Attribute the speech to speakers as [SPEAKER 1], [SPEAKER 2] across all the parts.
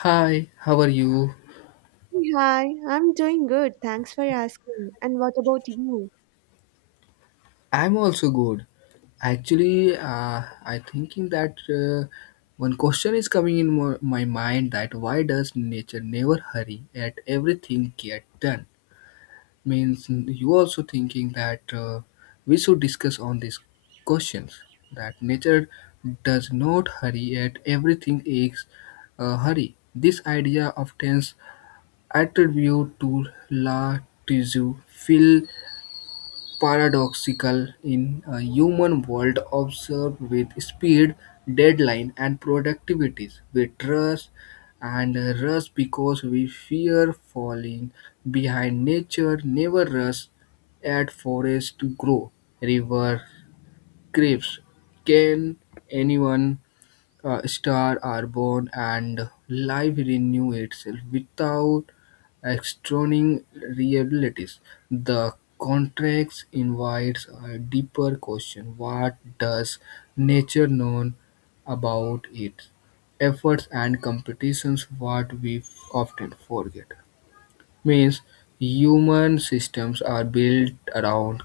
[SPEAKER 1] Hi, how are you?
[SPEAKER 2] Hey, Hi, I'm doing good. Thanks for asking. And what about you?
[SPEAKER 1] I'm also good. Actually, I thinking that one question is coming in my mind that why does nature never hurry at everything get done? Means you also thinking that we should discuss on these questions that nature does not hurry at everything is hurry. This idea often attributed to La Tzu, Phil paradoxical in a human world observed with speed, deadline, and productivities. We trust and rush because we fear falling behind. Nature never rush at forest to grow. River creeps. Can anyone stars are born and life renew itself without external realities. The contract invites a deeper question: What does nature know about its efforts and competitions? What we often forget means human systems are built around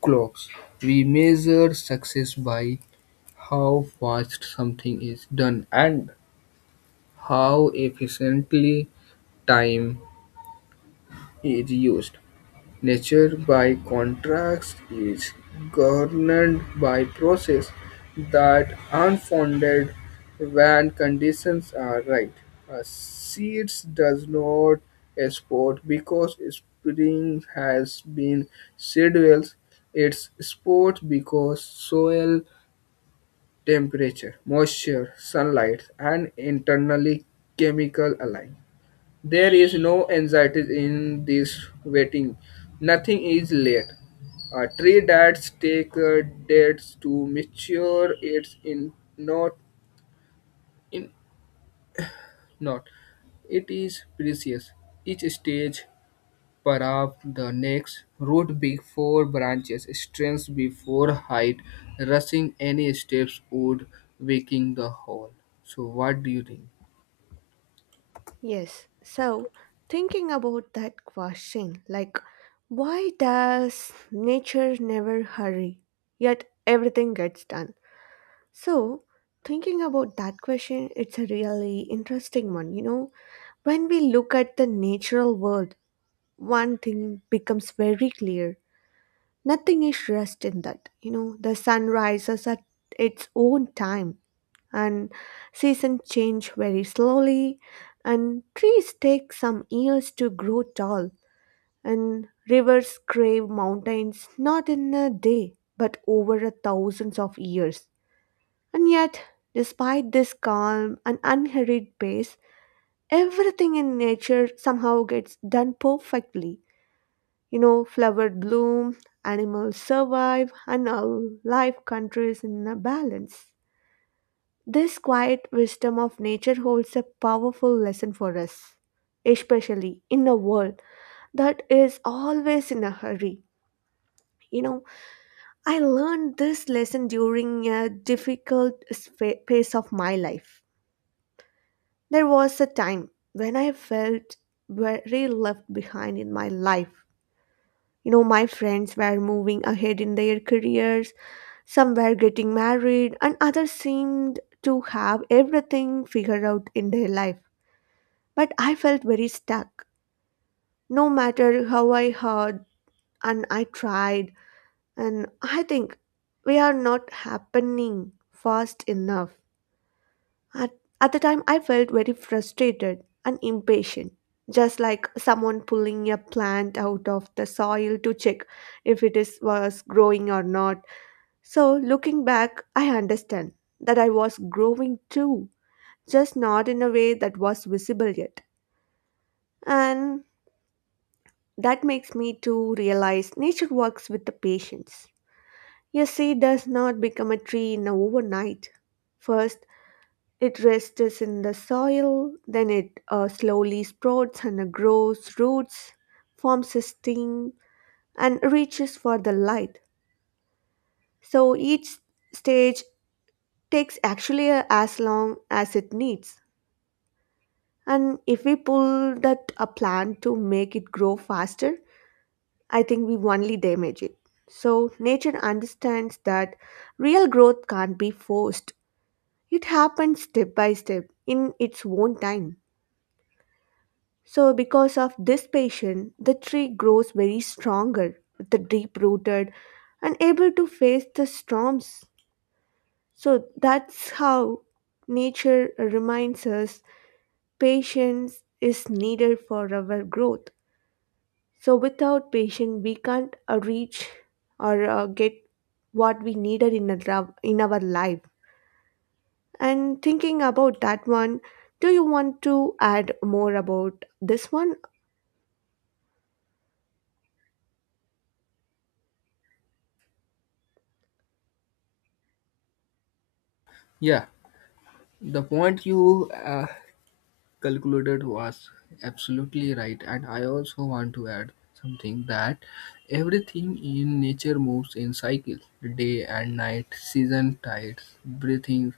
[SPEAKER 1] clocks. We measure success by how fast something is done and how efficiently time is used. Nature, by contrast, is governed by process that are founded when conditions are right. A seeds does not export because spring has been scheduled. It sports because soil temperature, moisture, sunlight, and internally chemical align. There is no anxiety in this waiting. Nothing is late. A tree that takes dates to mature it's in not in not. It is precious. Each stage parab the next root before branches, strength before height, rushing any steps would waking the whole. So what do you think?
[SPEAKER 2] Yes. So, thinking about that question, like, why does nature never hurry, yet everything gets done? So, thinking about that question, it's a really interesting one. You know, when we look at the natural world, one thing becomes very clear. Nothing is rushed in that. You know, the sun rises at its own time and seasons change very slowly and trees take some years to grow tall and rivers crave mountains not in a day but over a thousands of years. And yet, despite this calm and unhurried pace, everything in nature somehow gets done perfectly. You know, flowers bloom, animals survive, and our life countries in a balance. This quiet wisdom of nature holds a powerful lesson for us, especially in a world that is always in a hurry. You know, I learned this lesson during a difficult phase of my life. There was a time when I felt very left behind in my life. You know, my friends were moving ahead in their careers, some were getting married, and others seemed to have everything figured out in their life. But I felt very stuck. No matter how I heard and I tried, and I think we are not happening fast enough. At, at the time, I felt very frustrated and impatient, just like someone pulling a plant out of the soil to check if it is was growing or not. So, looking back, I understand that I was growing too, just not in a way that was visible yet. And that makes me to realize nature works with the patience. A seed does not become a tree in a overnight. First, it rests in the soil, then it slowly sprouts and grows roots, forms a stem, and reaches for the light. So each stage takes actually as long as it needs. And if we pull that a plant to make it grow faster, I think we only damage it. So, nature understands that real growth can't be forced. It happens step by step in its own time. So, because of this patience, the tree grows very stronger, the deep rooted, and able to face the storms. So, that's how nature reminds us patience is needed for our growth. So without patience, we can't reach or get what we needed in our life. And thinking about that one, do you want to add more about this one?
[SPEAKER 1] Yeah, the point you calculated was absolutely right, and I also want to add something that everything in nature moves in cycles, day and night, season, tides, breathing,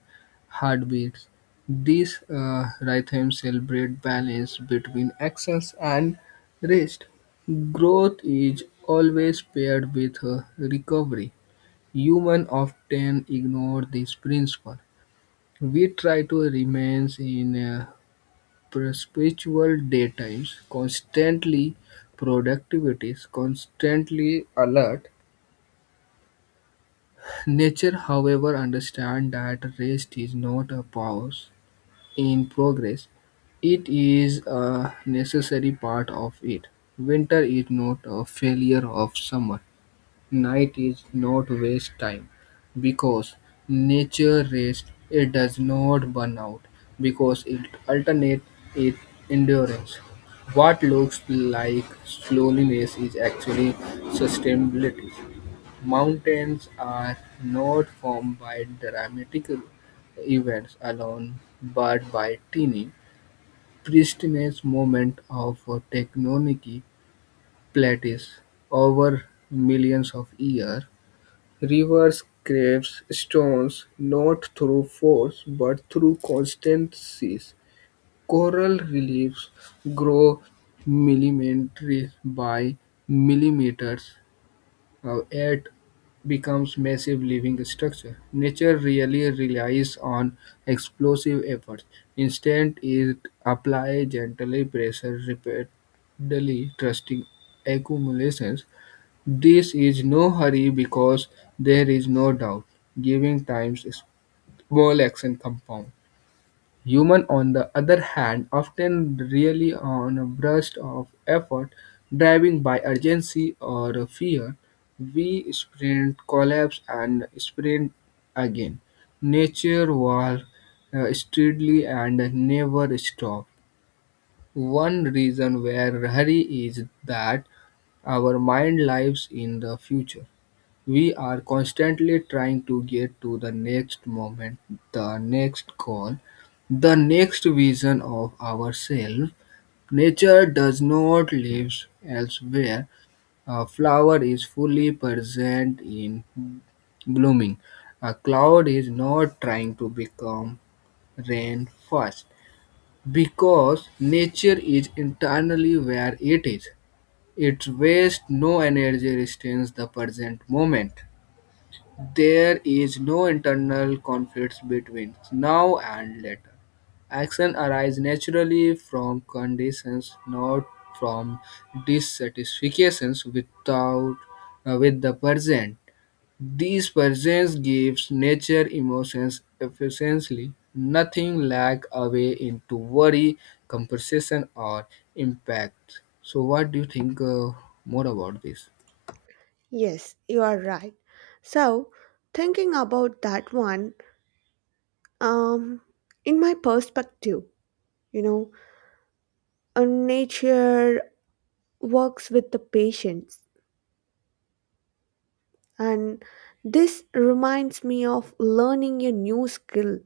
[SPEAKER 1] heartbeats. These rhythms celebrate balance between actions and rest. Growth is always paired with recovery. Human often ignore this principle. We try to remain in a perpetual daytimes, constantly productivities, constantly alert. Nature, however, understands that rest is not a pause in progress. It is a necessary part of it. Winter is not a failure of summer. Night is not waste time because nature rest it does not burn out because it alternate its endurance. What looks like slowness is actually sustainability. Mountains are not formed by dramatic events alone but by tiny pristinous moment of tectonic plates over millions of years. Rivers craves stones not through force but through constancy. Coral reliefs grow millimeters by millimeters, yet becomes massive living structure. Nature really relies on explosive efforts. Instead, it applies gently pressure repeatedly, trusting accumulations. This is no hurry because there is no doubt, giving times is small action compound. Human, on the other hand, often really on a burst of effort, driving by urgency or fear. We sprint, collapse, and sprint again. Nature walks steadily and never stops. One reason where hurry is that our mind lives in the future. We are constantly trying to get to the next moment, the next goal, the next vision of ourselves. Nature does not live elsewhere. A flower is fully present in blooming. A cloud is not trying to become rain first because nature is internally where it is. It wastes no energy, retains the present moment. There is no internal conflict between now and later. Action arises naturally from conditions, not from dissatisfactions without, with the present. These presence gives nature emotions efficiently, nothing lack away into worry, compensation or impact. So what do you think more about this?
[SPEAKER 2] Yes, you are right. So, thinking about that one, um, in my perspective, you know, nature works with the patience, and this reminds me of learning a new skill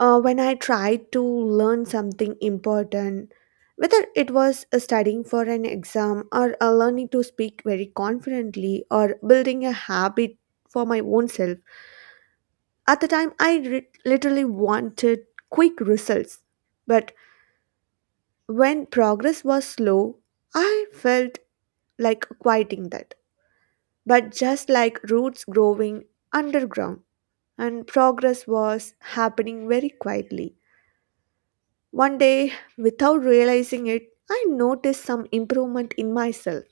[SPEAKER 2] when I tried to learn something important, whether it was studying for an exam or learning to speak very confidently or building a habit for my own self. At the time, I literally wanted quick results. But when progress was slow, I felt like quieting that. But just like roots growing underground, and progress was happening very quietly. One day, without realizing it, I noticed some improvement in myself.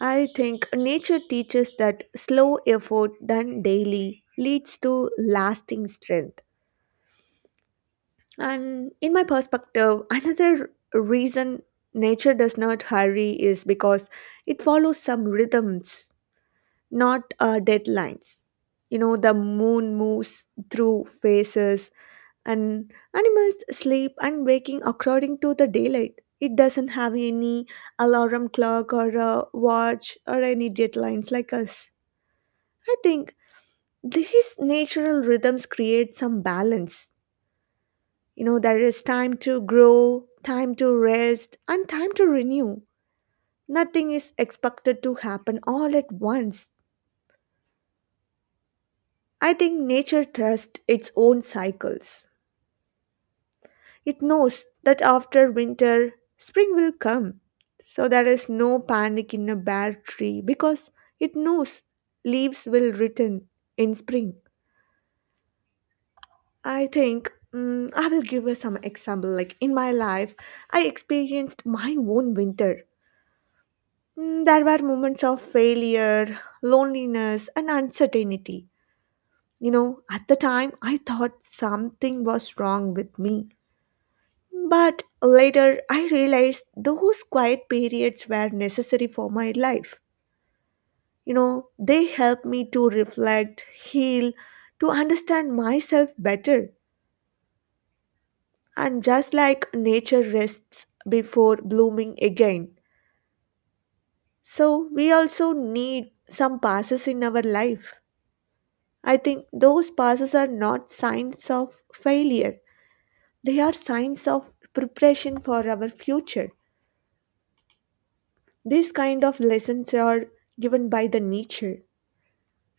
[SPEAKER 2] I think nature teaches that slow effort done daily leads to lasting strength. And in my perspective, another reason nature does not hurry is because it follows some rhythms, not deadlines. You know, the moon moves through phases, and animals sleep and waking according to the daylight. It doesn't have any alarm clock or a watch or any deadlines like us. I think these natural rhythms create some balance. You know, there is time to grow, time to rest, and time to renew. Nothing is expected to happen all at once. I think nature trusts its own cycles. It knows that after winter, spring will come. So there is no panic in a bare tree because it knows leaves will return in spring. I think I will give you some example. Like in my life, I experienced my own winter. There were moments of failure, loneliness, and uncertainty. You know, at the time, I thought something was wrong with me. But later I realized those quiet periods were necessary for my life. You know, they helped me to reflect, heal, to understand myself better. And just like nature rests before blooming again, so we also need some passes in our life. I think those passes are not signs of failure, they are signs of preparation for our future. These kind of lessons are given by the nature.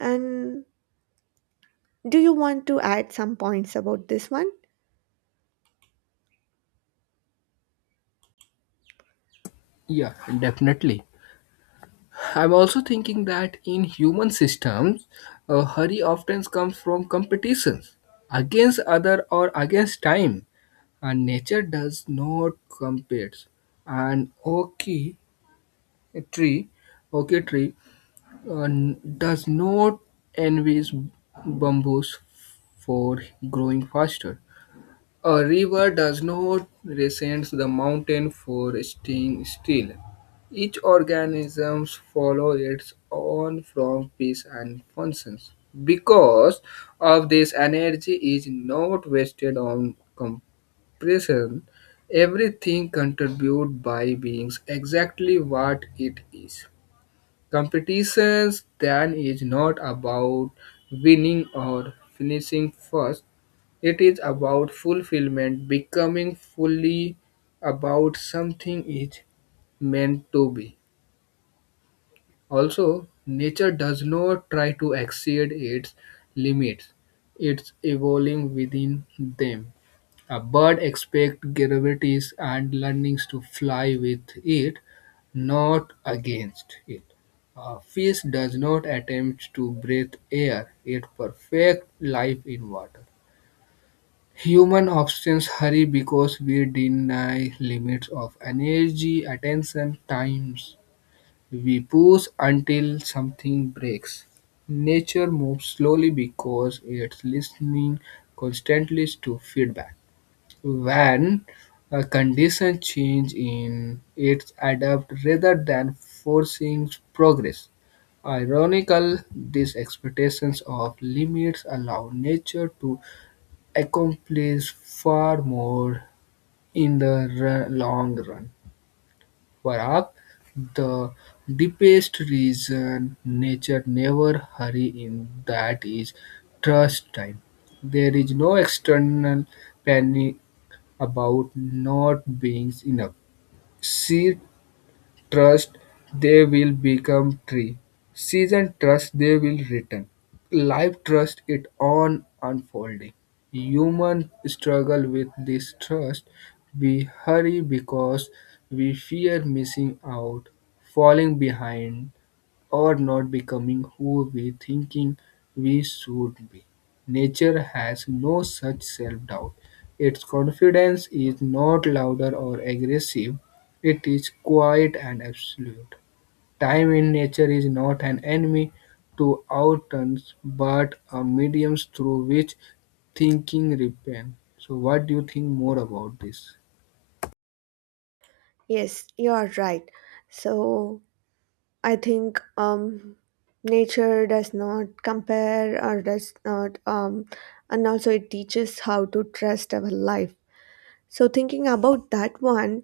[SPEAKER 2] And do you want to add some points about this one?
[SPEAKER 1] Yeah, definitely. I'm also thinking that in human systems, hurry often comes from competitions against other or against time, and nature does not compete. An oak tree, oak tree does not envy bamboos for growing faster. A river does not resent the mountain for staying still. Each organism follows its own from peace and functions. Because of this, energy is not wasted on compression. Everything contributes by being exactly what it is. Competitions then is not about winning or finishing first, it is about fulfillment, becoming fully about something is meant to be. Also, nature does not try to exceed its limits, it's evolving within them. A bird expects gravities and learnings to fly with it, not against it. A fish does not attempt to breathe air, it perfects life in water. Human options hurry because we deny limits of energy, attention, times. We push until something breaks. Nature moves slowly because it's listening constantly to feedback. When a condition change in its adapt rather than forcing progress. Ironical, these expectations of limits allow nature to accomplish far more in the long run. For Perhaps the deepest reason nature never hurry in that is trust time. There is no external panic about not being enough. She trust they will become tree. Season trust they will return. Life trust it on unfolding. Human struggle with this trust. We hurry because we fear missing out, falling behind, or not becoming who we thinking we should be. Nature has no such self-doubt. Its confidence is not louder or aggressive. It is quiet and absolute. Time in nature is not an enemy to our turns, but a medium through which thinking repent. So what do you think more about this?
[SPEAKER 2] Yes, you are right. So I think nature does not compare or does not, and also it teaches how to trust our life. So thinking about that one,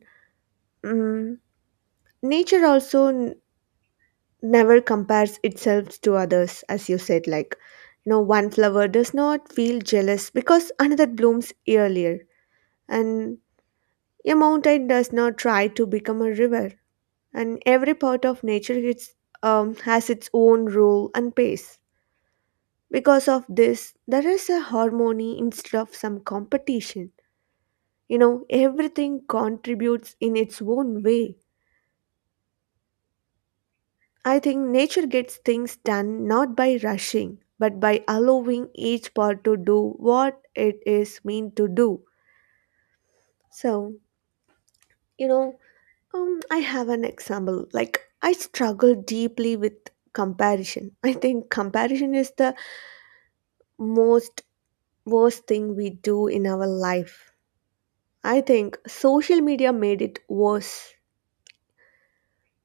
[SPEAKER 2] um, nature also never compares itself to others as you said, like, you know, one flower does not feel jealous because another blooms earlier. And a mountain does not try to become a river, and every part of nature has its own role and pace. Because of this, there is a harmony instead of some competition. You know, everything contributes in its own way. I think nature gets things done not by rushing, but by allowing each part to do what it is meant to do. So, you know, I have an example. Like, I struggle deeply with comparison. I think comparison is the most worst thing we do in our life. I think social media made it worse.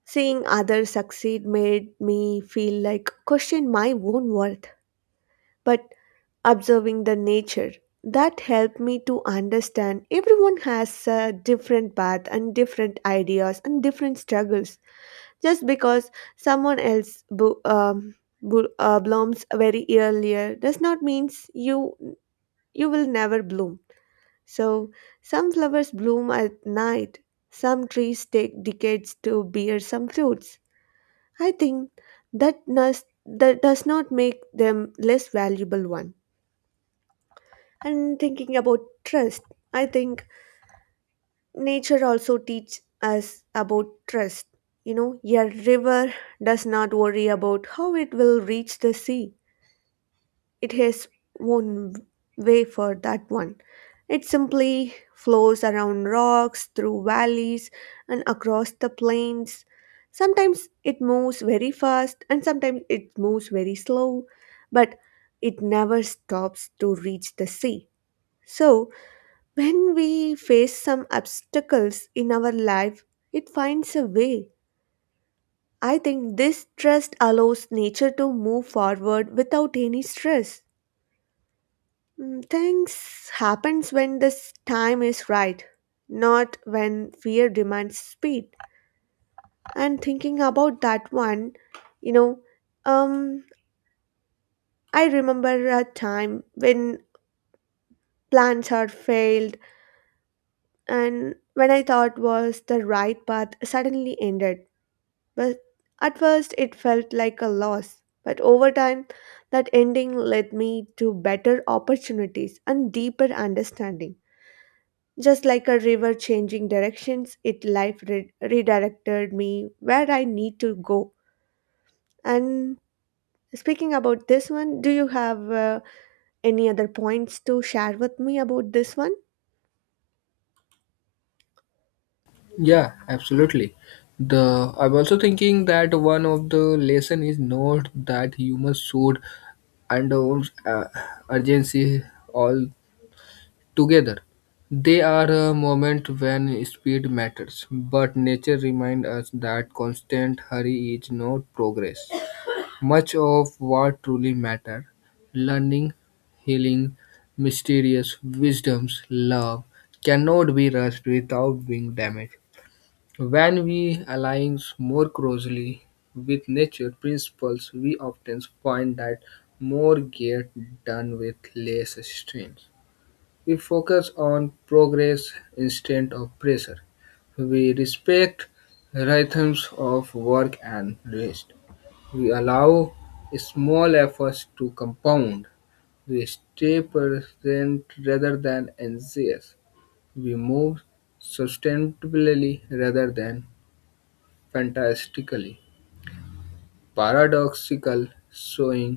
[SPEAKER 2] Seeing others succeed made me feel like question my own worth. But observing the nature, that helped me to understand everyone has a different path and different ideas and different struggles. Just because someone else blooms very earlier does not means you will never bloom. So some flowers bloom at night, some trees take decades to bear some fruits. I think that does not make them less valuable one. And thinking about trust, I think nature also teaches us about trust. You know, a river does not worry about how it will reach the sea. It has one way for that one. It simply flows around rocks, through valleys, and across the plains. Sometimes it moves very fast and sometimes it moves very slow, but it never stops to reach the sea. So, when we face some obstacles in our life, it finds a way. I think this trust allows nature to move forward without any stress. Things happens when this time is right, not when fear demands speed. And thinking about that one, you know, um, I remember a time when plans had failed and when I thought was the right path suddenly ended. But at first, it felt like a loss. But over time, that ending led me to better opportunities and deeper understanding. Just like a river changing directions, it life redirected me where I need to go. And speaking about this one, do you have any other points to share with me about this one?
[SPEAKER 1] Yeah, absolutely. The I'm also thinking that one of the lesson is not that humans should under urgency all together. They are a moment when speed matters, but nature reminds us that constant hurry is not progress. Much of what truly matters, learning, healing, mysterious wisdoms, love, cannot be rushed without being damaged. When we align more closely with nature principles, we often find that more get done with less strain. We focus on progress instead of pressure. We respect rhythms of work and rest. We allow small efforts to compound. We stay present rather than anxious. We move sustainably rather than fantastically paradoxical, slowing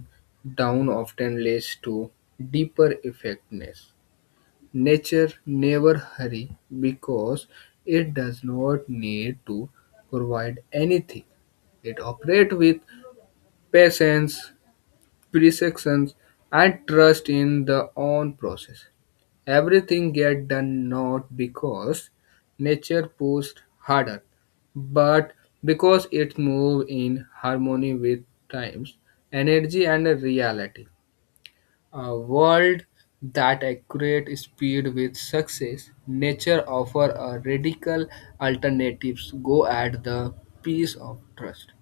[SPEAKER 1] down often leads to deeper effectiveness. Nature never hurries because it does not need to provide anything. It operates with patience, precision, and trust in the own process. Everything get done not because nature pushed harder, but because it moved in harmony with times, energy and reality. A world that accurate speed with success, nature offer a radical alternatives go at the peace of trust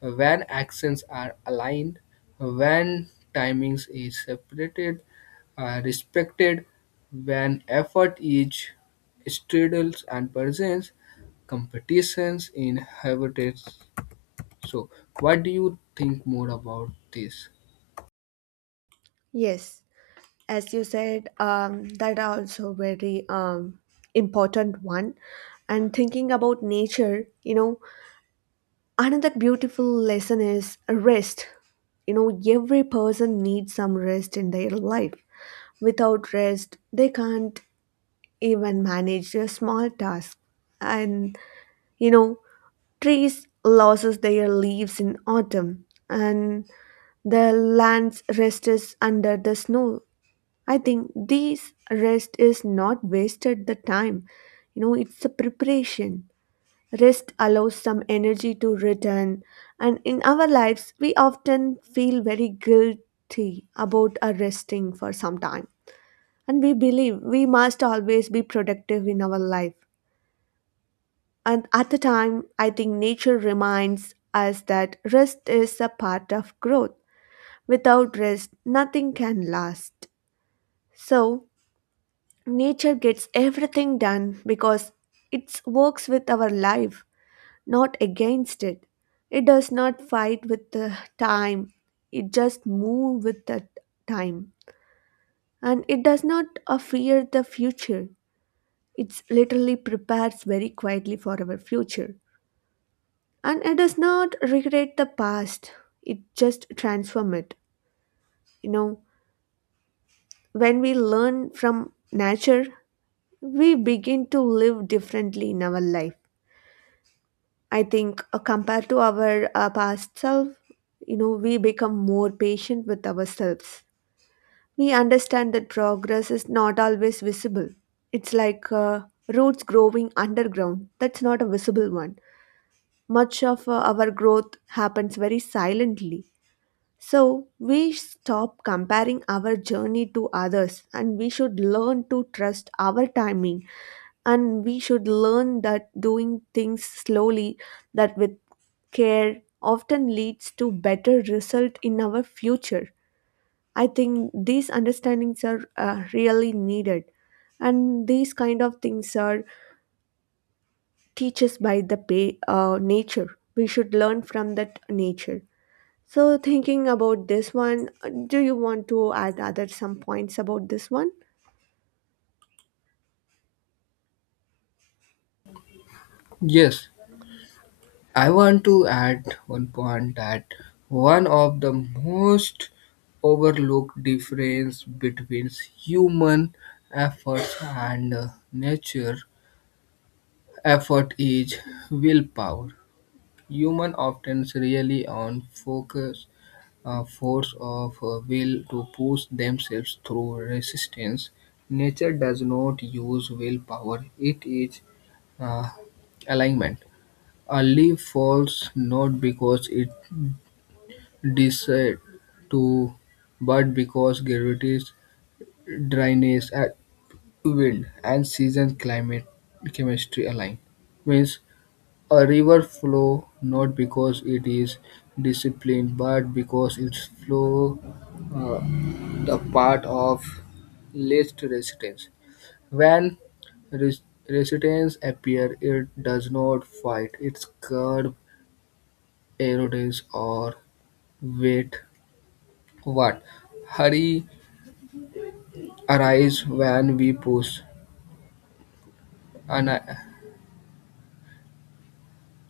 [SPEAKER 1] when actions are aligned, when timings is separated, respected, when effort is straddles and presents competitions in habitats. So, what do you think more about this?
[SPEAKER 2] Yes, as you said, that are also very important one. And thinking about nature, you know, another beautiful lesson is rest. You know, every person needs some rest in their life. Without rest they can't even manage a small task. And you know, trees loses their leaves in autumn and the land's rest is under the snow. I think these rest is not wasted the time. You know, it's a preparation. Rest allows some energy to return, and in our lives, we often feel very guilty about our resting for some time. And we believe we must always be productive in our life. And at the time, I think nature reminds us that rest is a part of growth. Without rest, nothing can last. So, nature gets everything done because it works with our life, not against it. It does not fight with the time, it just moves with the time. And it does not fear the future, it literally prepares very quietly for our future. And it does not regret the past, it just transforms it. You know, when we learn from nature, we begin to live differently in our life. I think compared to our past self, you know, we become more patient with ourselves. We understand that progress is not always visible. It's like roots growing underground. That's not a visible one. Much of our growth happens very silently. So we stop comparing our journey to others and we should learn to trust our timing, and we should learn that doing things slowly, that with care, often leads to better result in our future. I think these understandings are really needed, and these kind of things are teaches by the nature. We should learn from that nature. So thinking about this one, do you want to add other some points about this one?
[SPEAKER 1] Yes, I want to add one point that one of the most overlooked difference between human efforts and nature Effort is willpower. Human often rely on focus, a force of will to push themselves through resistance. Nature does not use willpower, it is uh, alignment. A leaf falls not because it decides to, but because gravity, dryness, and wind and season climate chemistry align means a river flows not because it is disciplined, but because its flow. uh, the part of least resistance. When res- resistance appears, it does not fight. Its curb erodes or wait. What? Hurry arise when we push. Ana-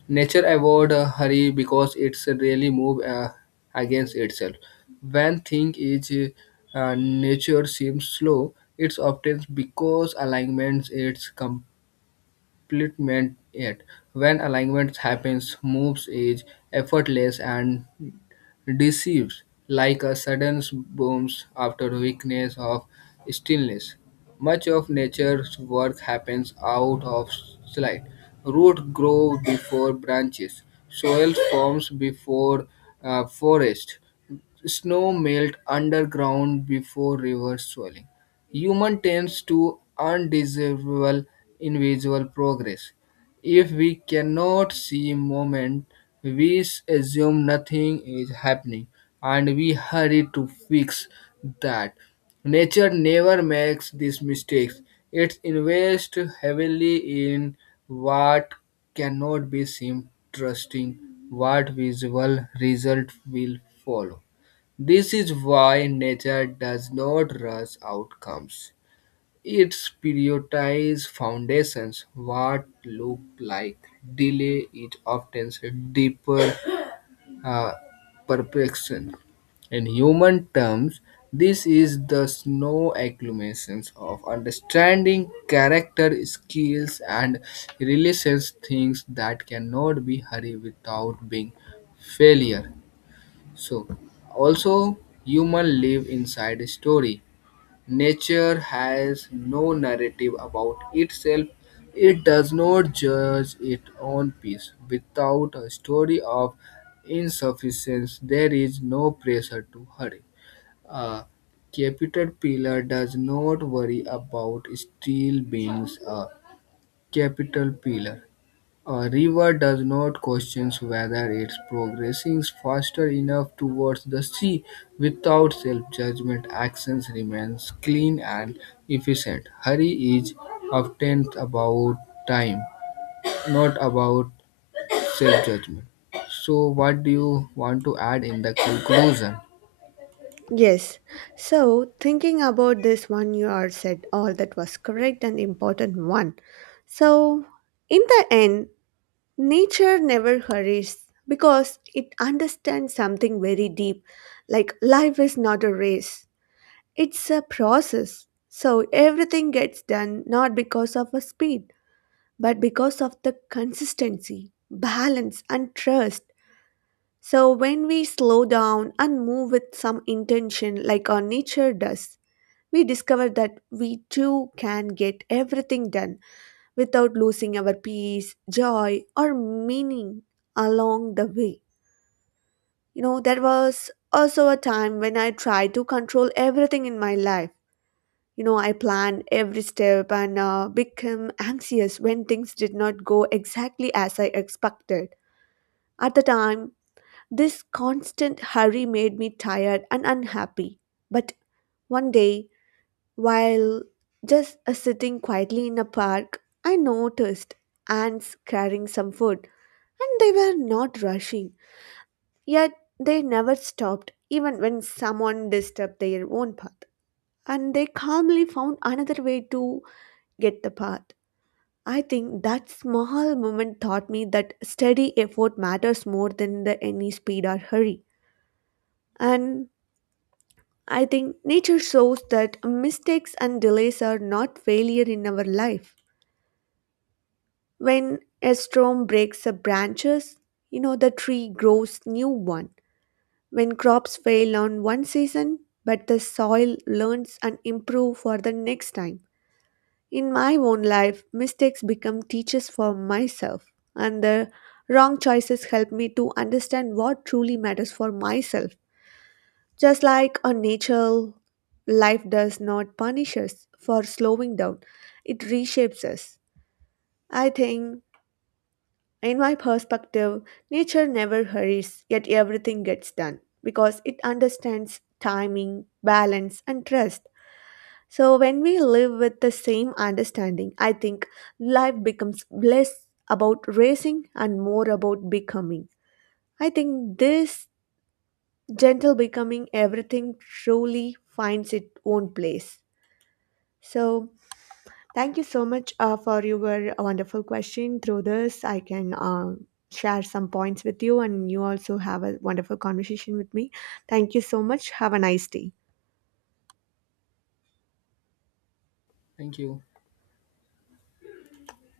[SPEAKER 1] Nature avoid hurry because it's really move against itself. When thing is nature seems slow, it's often because alignment is complete splitment it when alignment happens, moves is effortless and deceives, like a sudden boom after weakness of stillness. Much of nature's work happens out of sight. Roots grow before branches, soil forms before forest, snow melt underground before river swelling. Human tends to undesirable invisible progress. If we cannot see moment, we assume nothing is happening and we hurry to fix that. Nature never makes these mistakes. It invests heavily in what cannot be seen, trusting what visible result will follow. This is why nature does not rush outcomes. It prioritizes foundations. What look like delay is often deeper uh, perfection. In human terms, this is the snow accumulations of understanding character, skills, and relations, things that cannot be hurried without being failure. So, also human live inside a story. Nature has no narrative about itself. It does not judge its own peace. Without a story of insufficiency, there is no pressure to hurry. A caterpillar does not worry about steel being a caterpillar. A river does not question whether it's progressing faster enough towards the sea. Without self-judgment, actions remains clean and efficient. Hurry is often about time, not about self-judgment. So, what do you want to add in the conclusion?
[SPEAKER 2] Yes. So, thinking about this one, you are said all that was correct and important one. So, in the end, nature never hurries because it understands something very deep, like life is not a race, it's a process. So everything gets done not because of a speed, but because of the consistency, balance, and trust. So when we slow down and move with some intention, like our nature does, we discover that we too can get everything done without losing our peace, joy, or meaning along the way. You know, there was also a time when I tried to control everything in my life. You know, I planned every step and became anxious when things did not go exactly as I expected. At the time, this constant hurry made me tired and unhappy. But one day, while just sitting quietly in a park, I noticed ants carrying some food. And they were not rushing, yet they never stopped, even when someone disturbed their own path. And they calmly found another way to get the path. I think that small moment taught me that steady effort matters more than the any speed or hurry. And I think nature shows that mistakes and delays are not failure in our life. When a storm breaks the branches, you know the tree grows new one. When crops fail on one season, but the soil learns and improves for the next time. In my own life mistakes become teachers for myself, and the wrong choices help me to understand what truly matters for myself. Just like a nature, life does not punish us for slowing down, it reshapes us. I think in my perspective, nature never hurries, yet everything gets done because it understands timing, balance, and trust. So, when we live with the same understanding, I think life becomes less about racing and more about becoming. I think this gentle becoming, everything truly finds its own place. So, thank you so much for your wonderful question. Through this, I can share some points with you, and you also have a wonderful conversation with me. Thank you so much. Have a nice day.
[SPEAKER 1] Thank you.